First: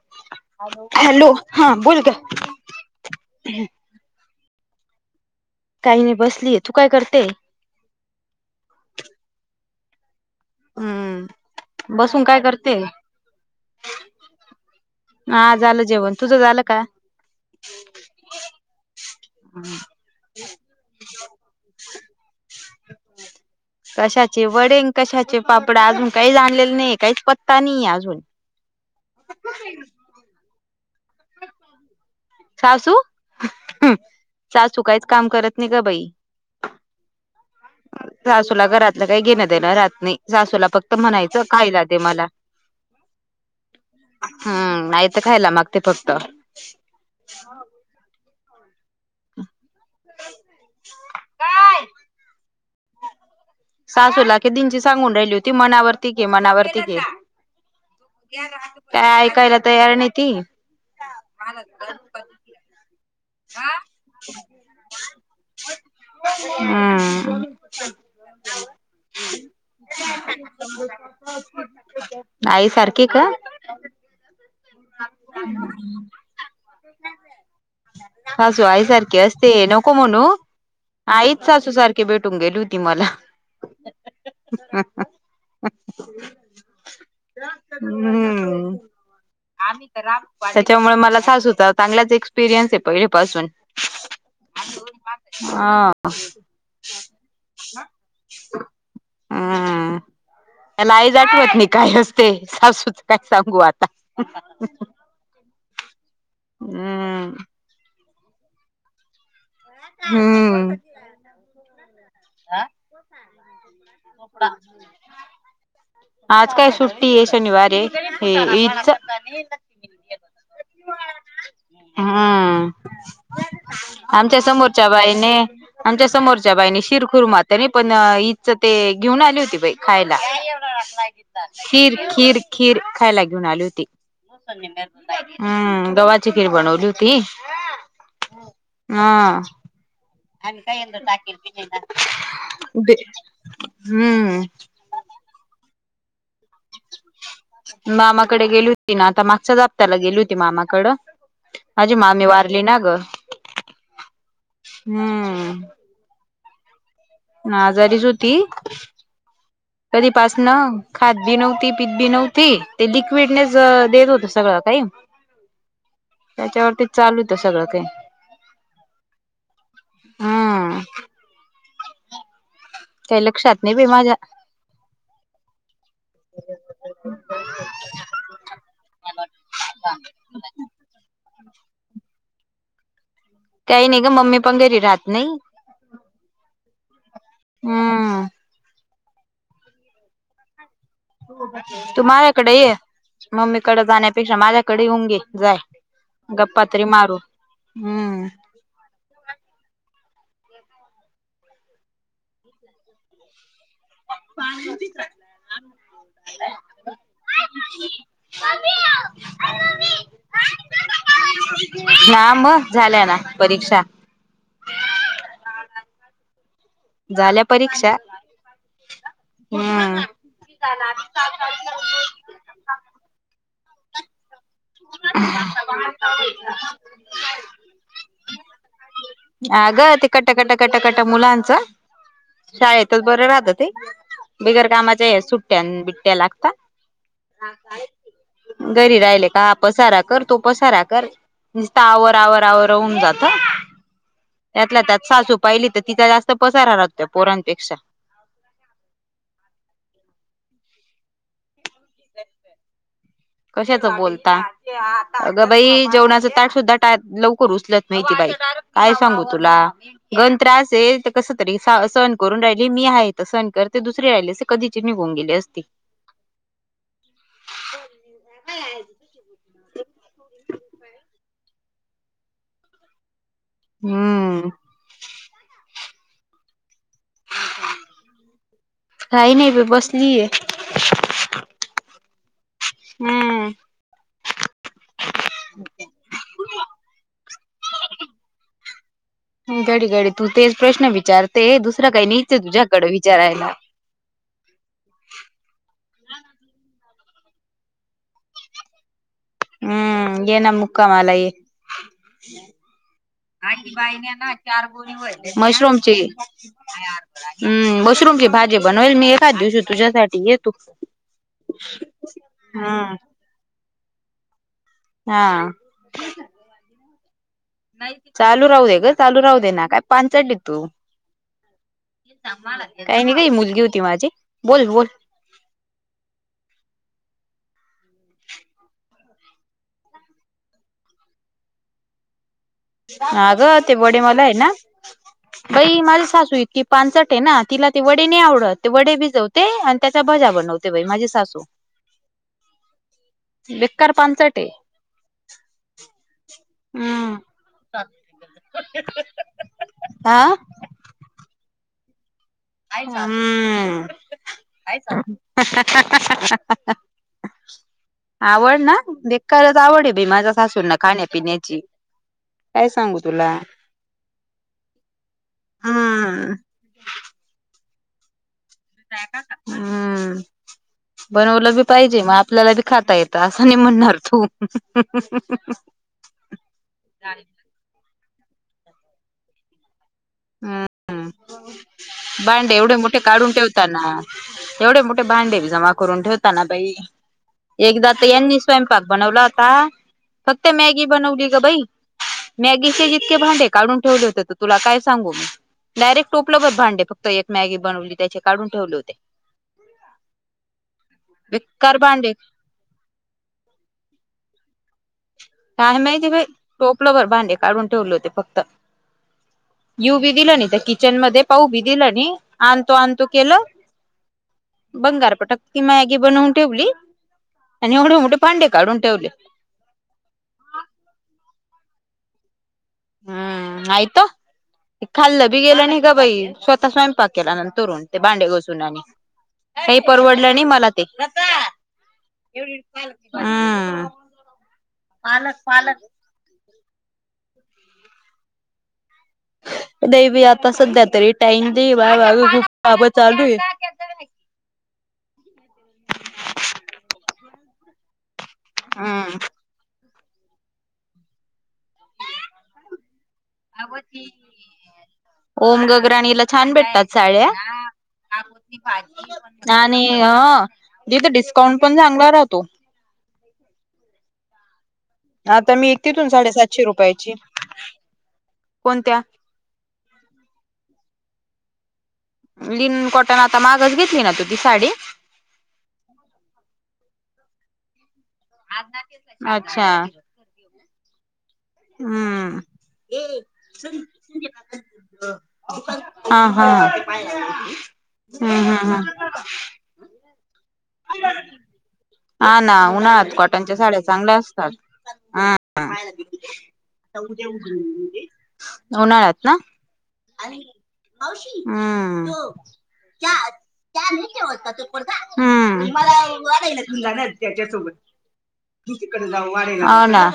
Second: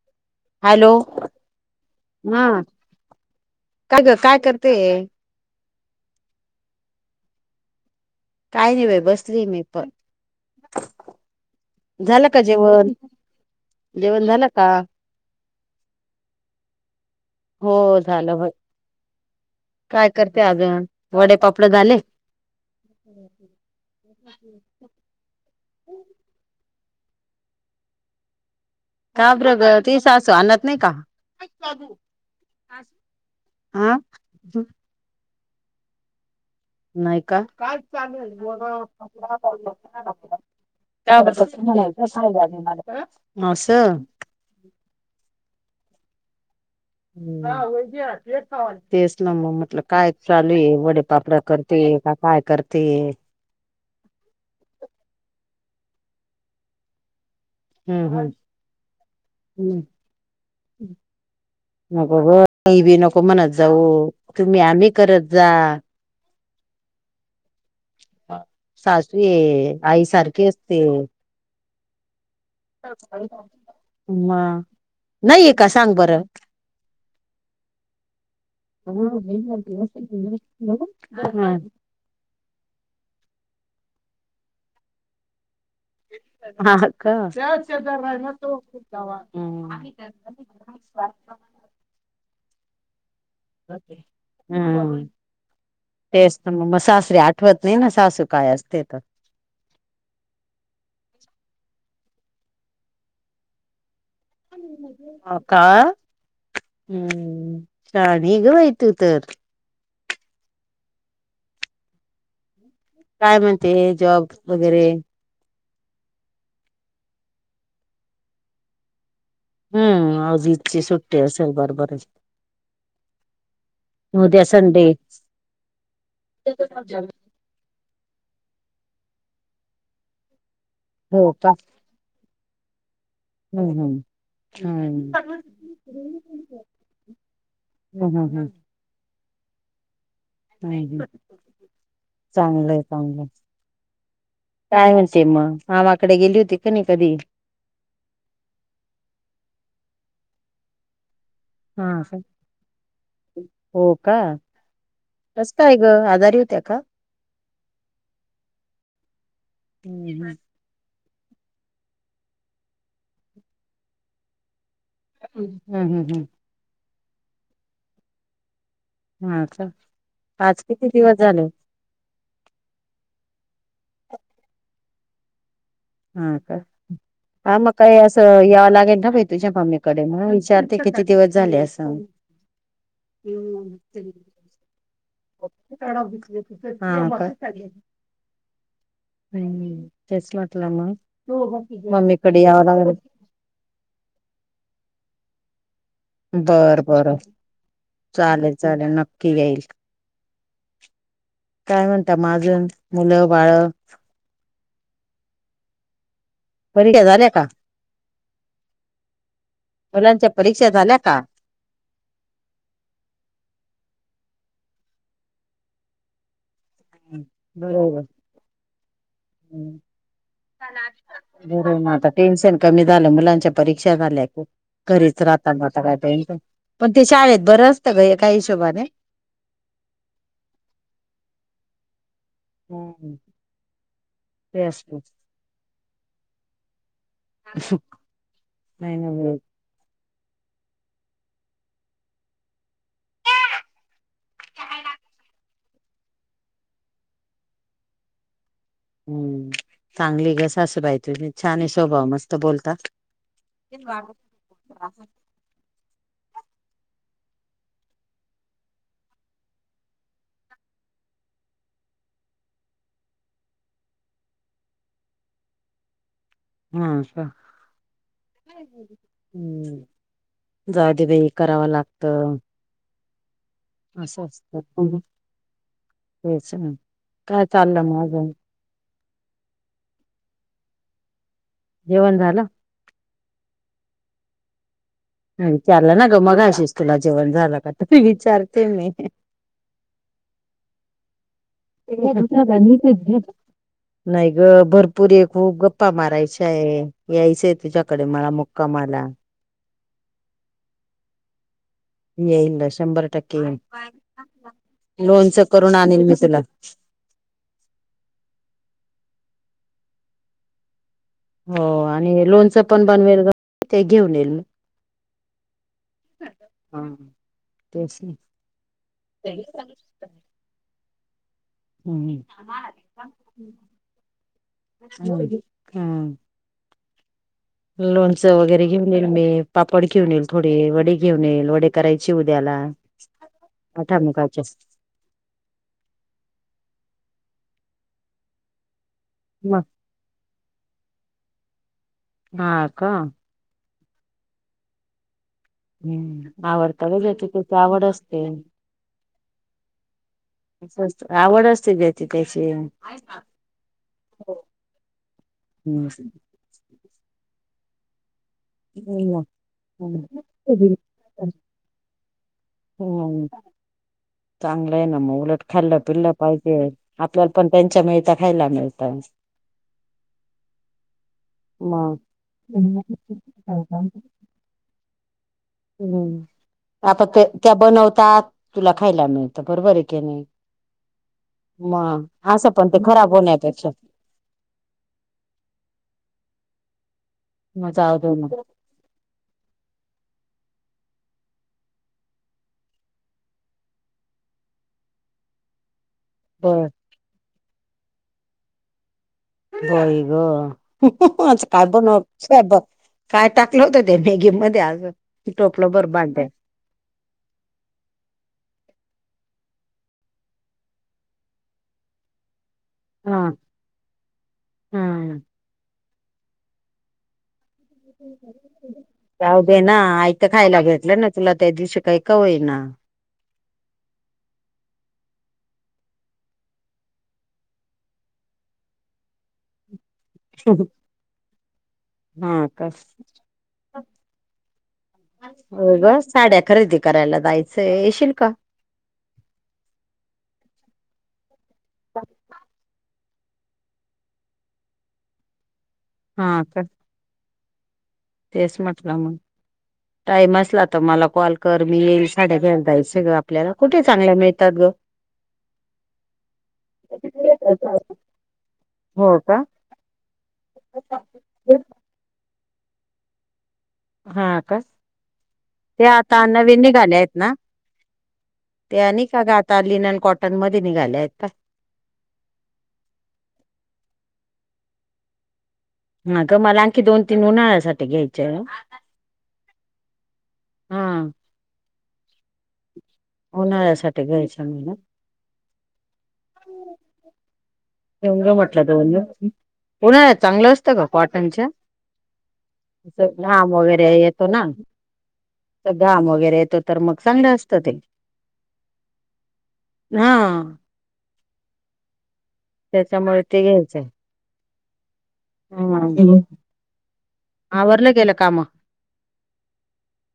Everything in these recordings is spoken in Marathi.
[inaudible] हॅलो,, हा बोल गं. हा काय ग, काय करतेय? काही नाही बसलीय, तू काय करते? काय नाही बाई, बसलेय मी पण. हम्म [inaudible] बसून झालं काय का करते जेवण, जेवण झालं का? हा झालं जेवण, तुझं झालं का? हो झालं बघ, काय करते अजून, वडे पापडे झाले? हम्म. कशाचे वडे? अन् कशाचे पापडा? अजून काही झालेलं नाही आहे काहीच पत्ता नाही अजून. का बरं ग, तुझी सासू आणत नाही का? सासू, हा सासू काहीच काम करत नाही गं बाई. नाही का? [inaudible] सासूला घरातलं काही घेणं देणं राहत नाही सासूला फक्त त्या म्हणायचं खायला दे मला [unintelligible] आसं हम्म, आयत खायला मागते फक्त. हम [inaudible] हो तेच ना मग म्हटल, काय चालू ये वडे पापड करते, का काय करते? सासू ला कीदिंची सांगून राहिली होती, मनावरती घे, मनावरती घे. हम्म [inaudible] काय ऐकायला हम्म तयार नाही ती. नको ग काही ती बी नको म्हणत जाऊ, तुम्ही, आम्ही करत जा. हम्म. [inaudible] सासू हे, आई सारखी असते. [unintelligible] सारखी का हा नाहीये का सांग बरं? [unintelligible] सासू आईसारखे असते नको म्हणू आईचं सासू सार खी भेटून गेली होती मला. [unintelligible] हां का? हम्म [unintelligible] हम्म. त्याच्यामुळे मला सासुचा चांगलाचं एक्सपिरियन्स आहे पहिलेपासून. हम्म हा तेच. मग मग सासरीे आठवत नाही ना सासू काय असते तर? मला आईचं आठवत नाही काय असते, सासूच काय सांगू आता? हो का, हम्म शानीय ग बाई तु तर. हम्म. आ? काय म्हणते जॉब वगैरे? आज काय सुट्टीय शनिवारे हे ईदचं. हम्म, आज ईदची सुट्टी असेल बरोबर, हम्म उद्या आमच्या अस समोरच्या बाईने, आमच्या समोरच्या बाईने शिर कूरमा तेनी पण ईदच ते घेऊन आली होती बाई, खायला. हो का खीर खीर खीर खायला घेऊन आली हम्म होती. हम्म हम्म गव्हाची खीर बनवली होती. हम्म हम्म हम्म. हा. आणि काय येता, चांगलंय चांगलंय [unintelligible] हम्म. काय म्हणते मग मामाकडे गेली होती का नाही कधी? मामाकडे गेली होती ना आता मागच्याच हफ्त्याला गेली होती मामाकडं. माझी हा का मामी वारली ना ग हो का हम्म. [unintelligible] आजारी होत्या का? आजारीचं होती कधी हम्म हम्म पासनं खात बी नव्हती पीत बी नव्हती. ते लिक्विडनेच देत होते सगळं काही. हम्म हम्म हम्म. त्याच्यावरती चालु होतं सगळं काय. हा का आज हम्म किती दिवस झाले? काही लक्षात नाही बी माझ्या. हा का? हा मग काही असं यावं लागेल ना बाई तुझ्या मम्मीकडे, म्हणून विचारते किती दिवस झाले असं. काही नाही ग मम्मी पण घरी राहत नाही [unintelligible] हा का? हम्म हम्म तेच म्हटलं मग, मम्मीकडे यावं लागल. मम्मीकडं जाण्यापेक्षा माझ्याकडे येऊन गे जाय. गप्पा बर तरी बरं मारू हम्म चालेल चालेल नक्की येईल. काय म्हणता मग अजून मुलं बाळं? [unintelligible] परीक्षा झाल्या का? मुलांच्या परीक्षा झाल्या का? हा मग झाल्या ना परीक्षा. झाल्या परीक्षा? बरोबर. हम्म [unintelligible] टेन्शन कमी झालं, मुलांच्या परीक्षा झाल्या कि. करीत राहता मं आता [unintelligible] पण ते शाळेत बरं असतं गं एका हिशोबाने. आगं ते कट, कट, कट मुलांचं. शाळेतच हम्म. बरे राहतं, ते ते बिगर असतं कामाच्या ह्या सूट ट्यां बिट्ट्या लागतात. नाही घरी ना राहिले मिळत का पसारा कर, तो पसारा कर, नुसता आवर आवर आवर होउन जातं. त्यातला त्यात सासू पाहिली तं तिचा जास्त पसरा राहतो पोरांपेक्षा. चांगली गं सासूबाय तुझी. छान ये स्वभाव, मस्त बोलता. गं बई जेवणाचं ताट सुद्धा टा लवकर उचलत नाही ती बाई, काय सांगू तुला. गण त्रास ये, कसं तरी सहन करून राहिली. मी आहे तर सहन करते. दुसरी राहिले कधीची निघून गेली असती, हं का [unintelligible] हूँ जाऊबई हे कराव लागतं. त असं हम्म असतं, हेच ना काय चाललं मं आजून? काही नाही बई बसलीये. जेवण झालं? हम्म विचारलं ना गं मगाशीच तुला, जेवण झालं का? तरी विचारते मी. घडी घडी तू तेच प्रश्न विचारतेये, दुसरं काही नहिचये तुझ्याकडे विचारायला. नाही गं भरपूरये, खूप गप्पा मारायच्याये. यायचंय तुझ्याकडे मला मुक्कामाला. हम्म येना मुक्कामाला ये. येईल शंभर टक्के येईल आजी बाईने ना चार गोळीवर लोनचं करून मशरूमचे आणेल मी तुला हम् मशरूमची भाजी बनवेल मी एखाद दिवशी तुझ्यासाठी ये तू. हो आणि लोणचं पण हम्म बनवेल गं, ते घेऊन येईल. हा हम् [unintelligible] चालू राहू दे गं, चालू राहू दे ना. काय पांचट ए तू. हम्म. [unintelligible] काही नाही गं, ही मुलगी होती माझी, बोल बोल. [unintelligible] हम्म लोणचं वगैरे घेऊन येईल मी. पापड घेऊन येईल थोडे. वडे घेऊन येईल, वडे करायचे उद्याला. अगं ते वडे मला आहे आठामुखाचे ना बई माझी सासू इतकी पांचटये ना. तिला ते वडे नाही आवडत, ते वडे भिजव [unintelligible] अन त्याच्या भजा बनवते बाई माझी सासू. हा का? बेकार पांचट ए. हम्म आवडतं गं, हम्म ज्याची त्याची आवड असतें. हा आवड असते ज्या [unintelligible] [unintelligible] हम्म आवळ ना बेकारच आवड ए बाई हम्म माझ्या सासूना खाण्यापिण्याची. काय सांगू तुला. चांगलं हायं ना मग उलट खाल्लं पिल्ल हम्म पाहिजे आपल्याला पण त्यांच्या मिळता खायला मिळेल. नाही का हम्म- बनवलं बी मग पाहिजे म आपल्याला बी खाता येतं असं नाही म्हणणार हम्म तू [inaudible] हम्म आता ते त्या बनवतात तुला खायला मिळतं बरोबर हे कि नाही. हम्म म असं भांडे पण एवढे ते मोठे खराब काढून होण्यापेक्षा- ठेवताना एवढे मोठे भांडे जमा करून ठेवताना बाई मग एकदा जाऊ तर दे मग यांनी स्वयं पाक बनवला होता, फक्त मॅगी बनवली गं बाई. मॅगीचेच इतके भांडे काढून ठेवले होते तर तुला काय सांगू डायरेक्ट टोपलं भर बर भांडे फक्त एक मॅगी बनवली त्याचे काढून ठेवले होते. होय गं आज काय बेकार भांडे बनवते स्वयंपाक काय टाकलं होतं ते मॅगी मध्ये अजून. काय माहिती बाई टोपलभर भांडे काढून ठेवले होते फक्त. येऊ बी दिल नाही त्या किचनमध्ये पाहू बी दिलं नाही. आणतो आणतो हा केलं बंगार हम्म पटक ती मॅगी बनवून ठेवली. आणि एवढे मोठे भांडे काढून ठेवले जाऊ दे ना ऐक त खायला भेटलं ना तुला त्या दिवशी काही का होई ना. हम्म आयतं ते खाल्लं बी गेलं नाही गं बाई स्वतः स्वयंपाक केला ना तरुण ते भांडे घासून आणि [inaudible] काही परवडलं नाही मला ते. हा का आ पालक होय पालक. ग साड्या खरेदी करायला जायचंय येशील का? नाही बाई आता सध्या तरी टाईम दे बा माझ्या मागे खूप चालूये. हा का तेच म्हटलं हम्म. मग टाईम असला तर मला कॉल कर मी येईल साड्या घ्यायला जायचंय गं. कुठे चांगलं मिळतं गं. ओम गगराणीला छान भेटतात साड्या. हो का आणि हो तिथं डिस्काउंट पण चांगला राहतो. हा का. आता मी एक हे तिथून आता नवीन साडेसातशे निघाले आहेत रुपयाची ना ते कोणत्या आणि का आग त्या लिनन कॉटन मध्ये निघाले आहेत का? लिलन कॉटन आता मागच घेतली ना तू ती साडी. आग मला आणखी दोन तीन उन्हाळ्यासाठी घ्यायच्या आहे. आता घेतल्या आच्छा. हां. हम ये सुन उन्हाळ्यासाठी घ्यायच्या मला. [inaudible] हा हा घेऊन हम घे हम म्हटलं हम दोन दिवस. उन्हाळ्यात चांगलं असतं गं कॉटनच्या हा ना उन्हाळ्यात असं घाम कॉटनच्या साड्या वगैरे चांगल्या येतो ना असतात हां तर घाम वगैरे येतो तर मग आता उदया चांगलं असतं ते [inaudible] उन्हाळ्यात ना. हं. मावशी, हम्म प त्याच्यामुळे ते घ्यायचय. कसे म्हणतात तू पण जा, हम्म मला वाढायला घेऊन जाणार आहेत त्यांच्या सोबत. आवरलं गेलं काम तू तीकडे जा वाढायला हाव ना,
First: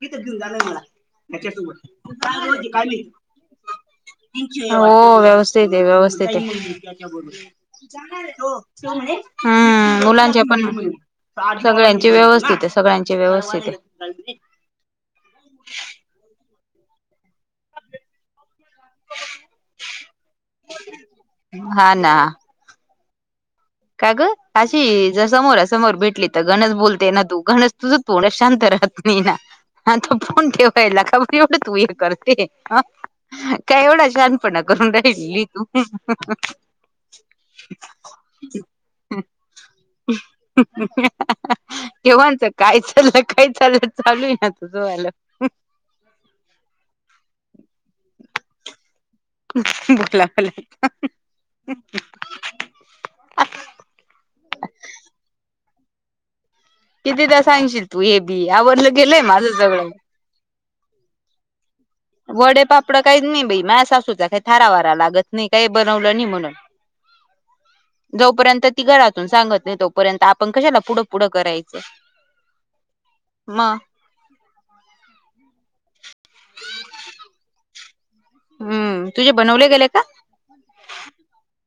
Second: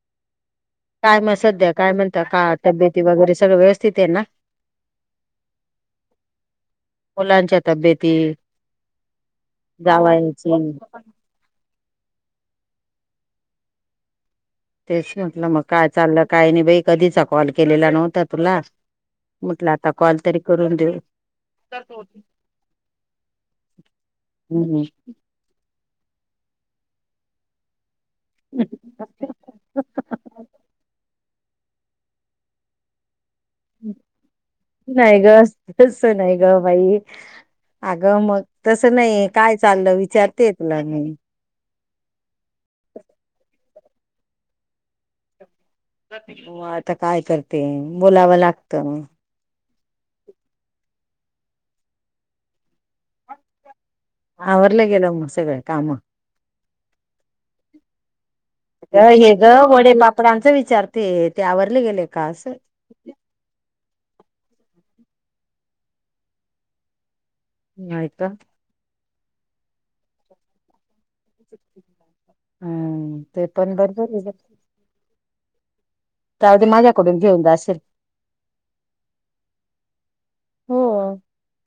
तिथच घेऊन जाणार आहे मला काय मग याच्या सध्या सोबत, काय तू म्हणता का रोटी तब्येती खाल्ली वगैरे सगळं व्यवस्थित आहे ना [inaudible] हो व्यवस्थि स्थित ये व्यवस्थित ये, मुलांच्या तब्येती जाणार आहे, तो म्हणे हा मुलांचे जावायची पण सगळ्यांची व्यवस्थित आहे व्यवस्थित आहे. तेच म्हटलं, मग काय चाललं काय नाही बाई, कधीचा कॉल केलेला नव्हता तुला. म्हटलं आता कॉल तरी करून देऊ, हा करतो. काय ग अशी जर समोरा-समोर भेटली तर गण च बोलते ना, तू गणच तुझ पोरंच शांत राहत नाही ना. आता फोन ठेवायला का बर तू येवढं तु हे करते, आ काय एवढा शहाणपणा करून नाही राहिलीली ग ये तू तस अग मग तसं नाही, काय चाललं विचारतेेय तुला मी. केव्हानच काय चाललय, काय चाललय चालू आहे ना तुझं वाल. म आता काय करते, बोलावं लागतं मंग. बोलावं लागत आवरलं गेलं, मग सगळं काम? कितीदा सांगशील तू हे बी, आवरल गेलंय माझं सगळं. पोरांच विचारतेय, ते आवरले गेलेत? वडे, पापड काहीच नाही बाई, माया सासूचा काही थारावारा लागत नाही, काही बनवलं नयी म्हणून. नाही का जोपर्यंत ती घरातून सांगत नाही, तोपर्यंत आपण कशाला पुढ पुढं करायच, म. बर झालं. जाऊदे, माझ्याकडून घेऊन जाशील. हम्म, तुझे बनवले गेले का? हो,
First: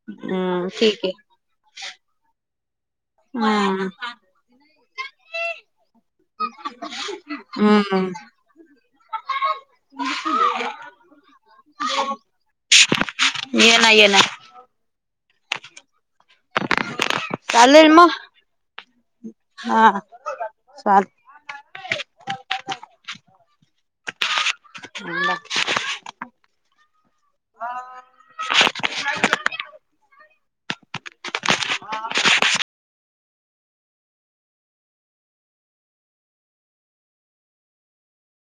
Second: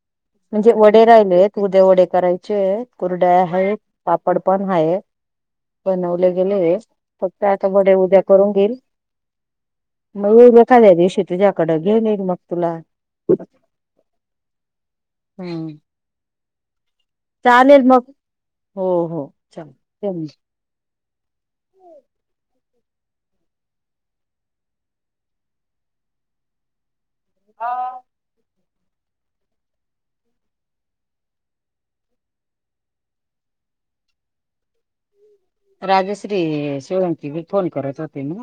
हम्म म्हणजे वडे ठीक आहे राहिलेत उद्या वडे करायचे येत कुरड्या आहेत, हम्म पापड पण आहेत बनवले गेले आहेत, फक्त आता वडे हम्म उद्या करून घेईल मग येईन एखाद्या दिवशी तुझ्याकडं, घेऊन येईन मग तुला. ये ना, ये ना हम्म चालेल मग, हो हो चल हा. ते चालत मंग बाकी हो. [unintelligible] राजश्री ये शिवराम ची, बी फोन करत होते ना.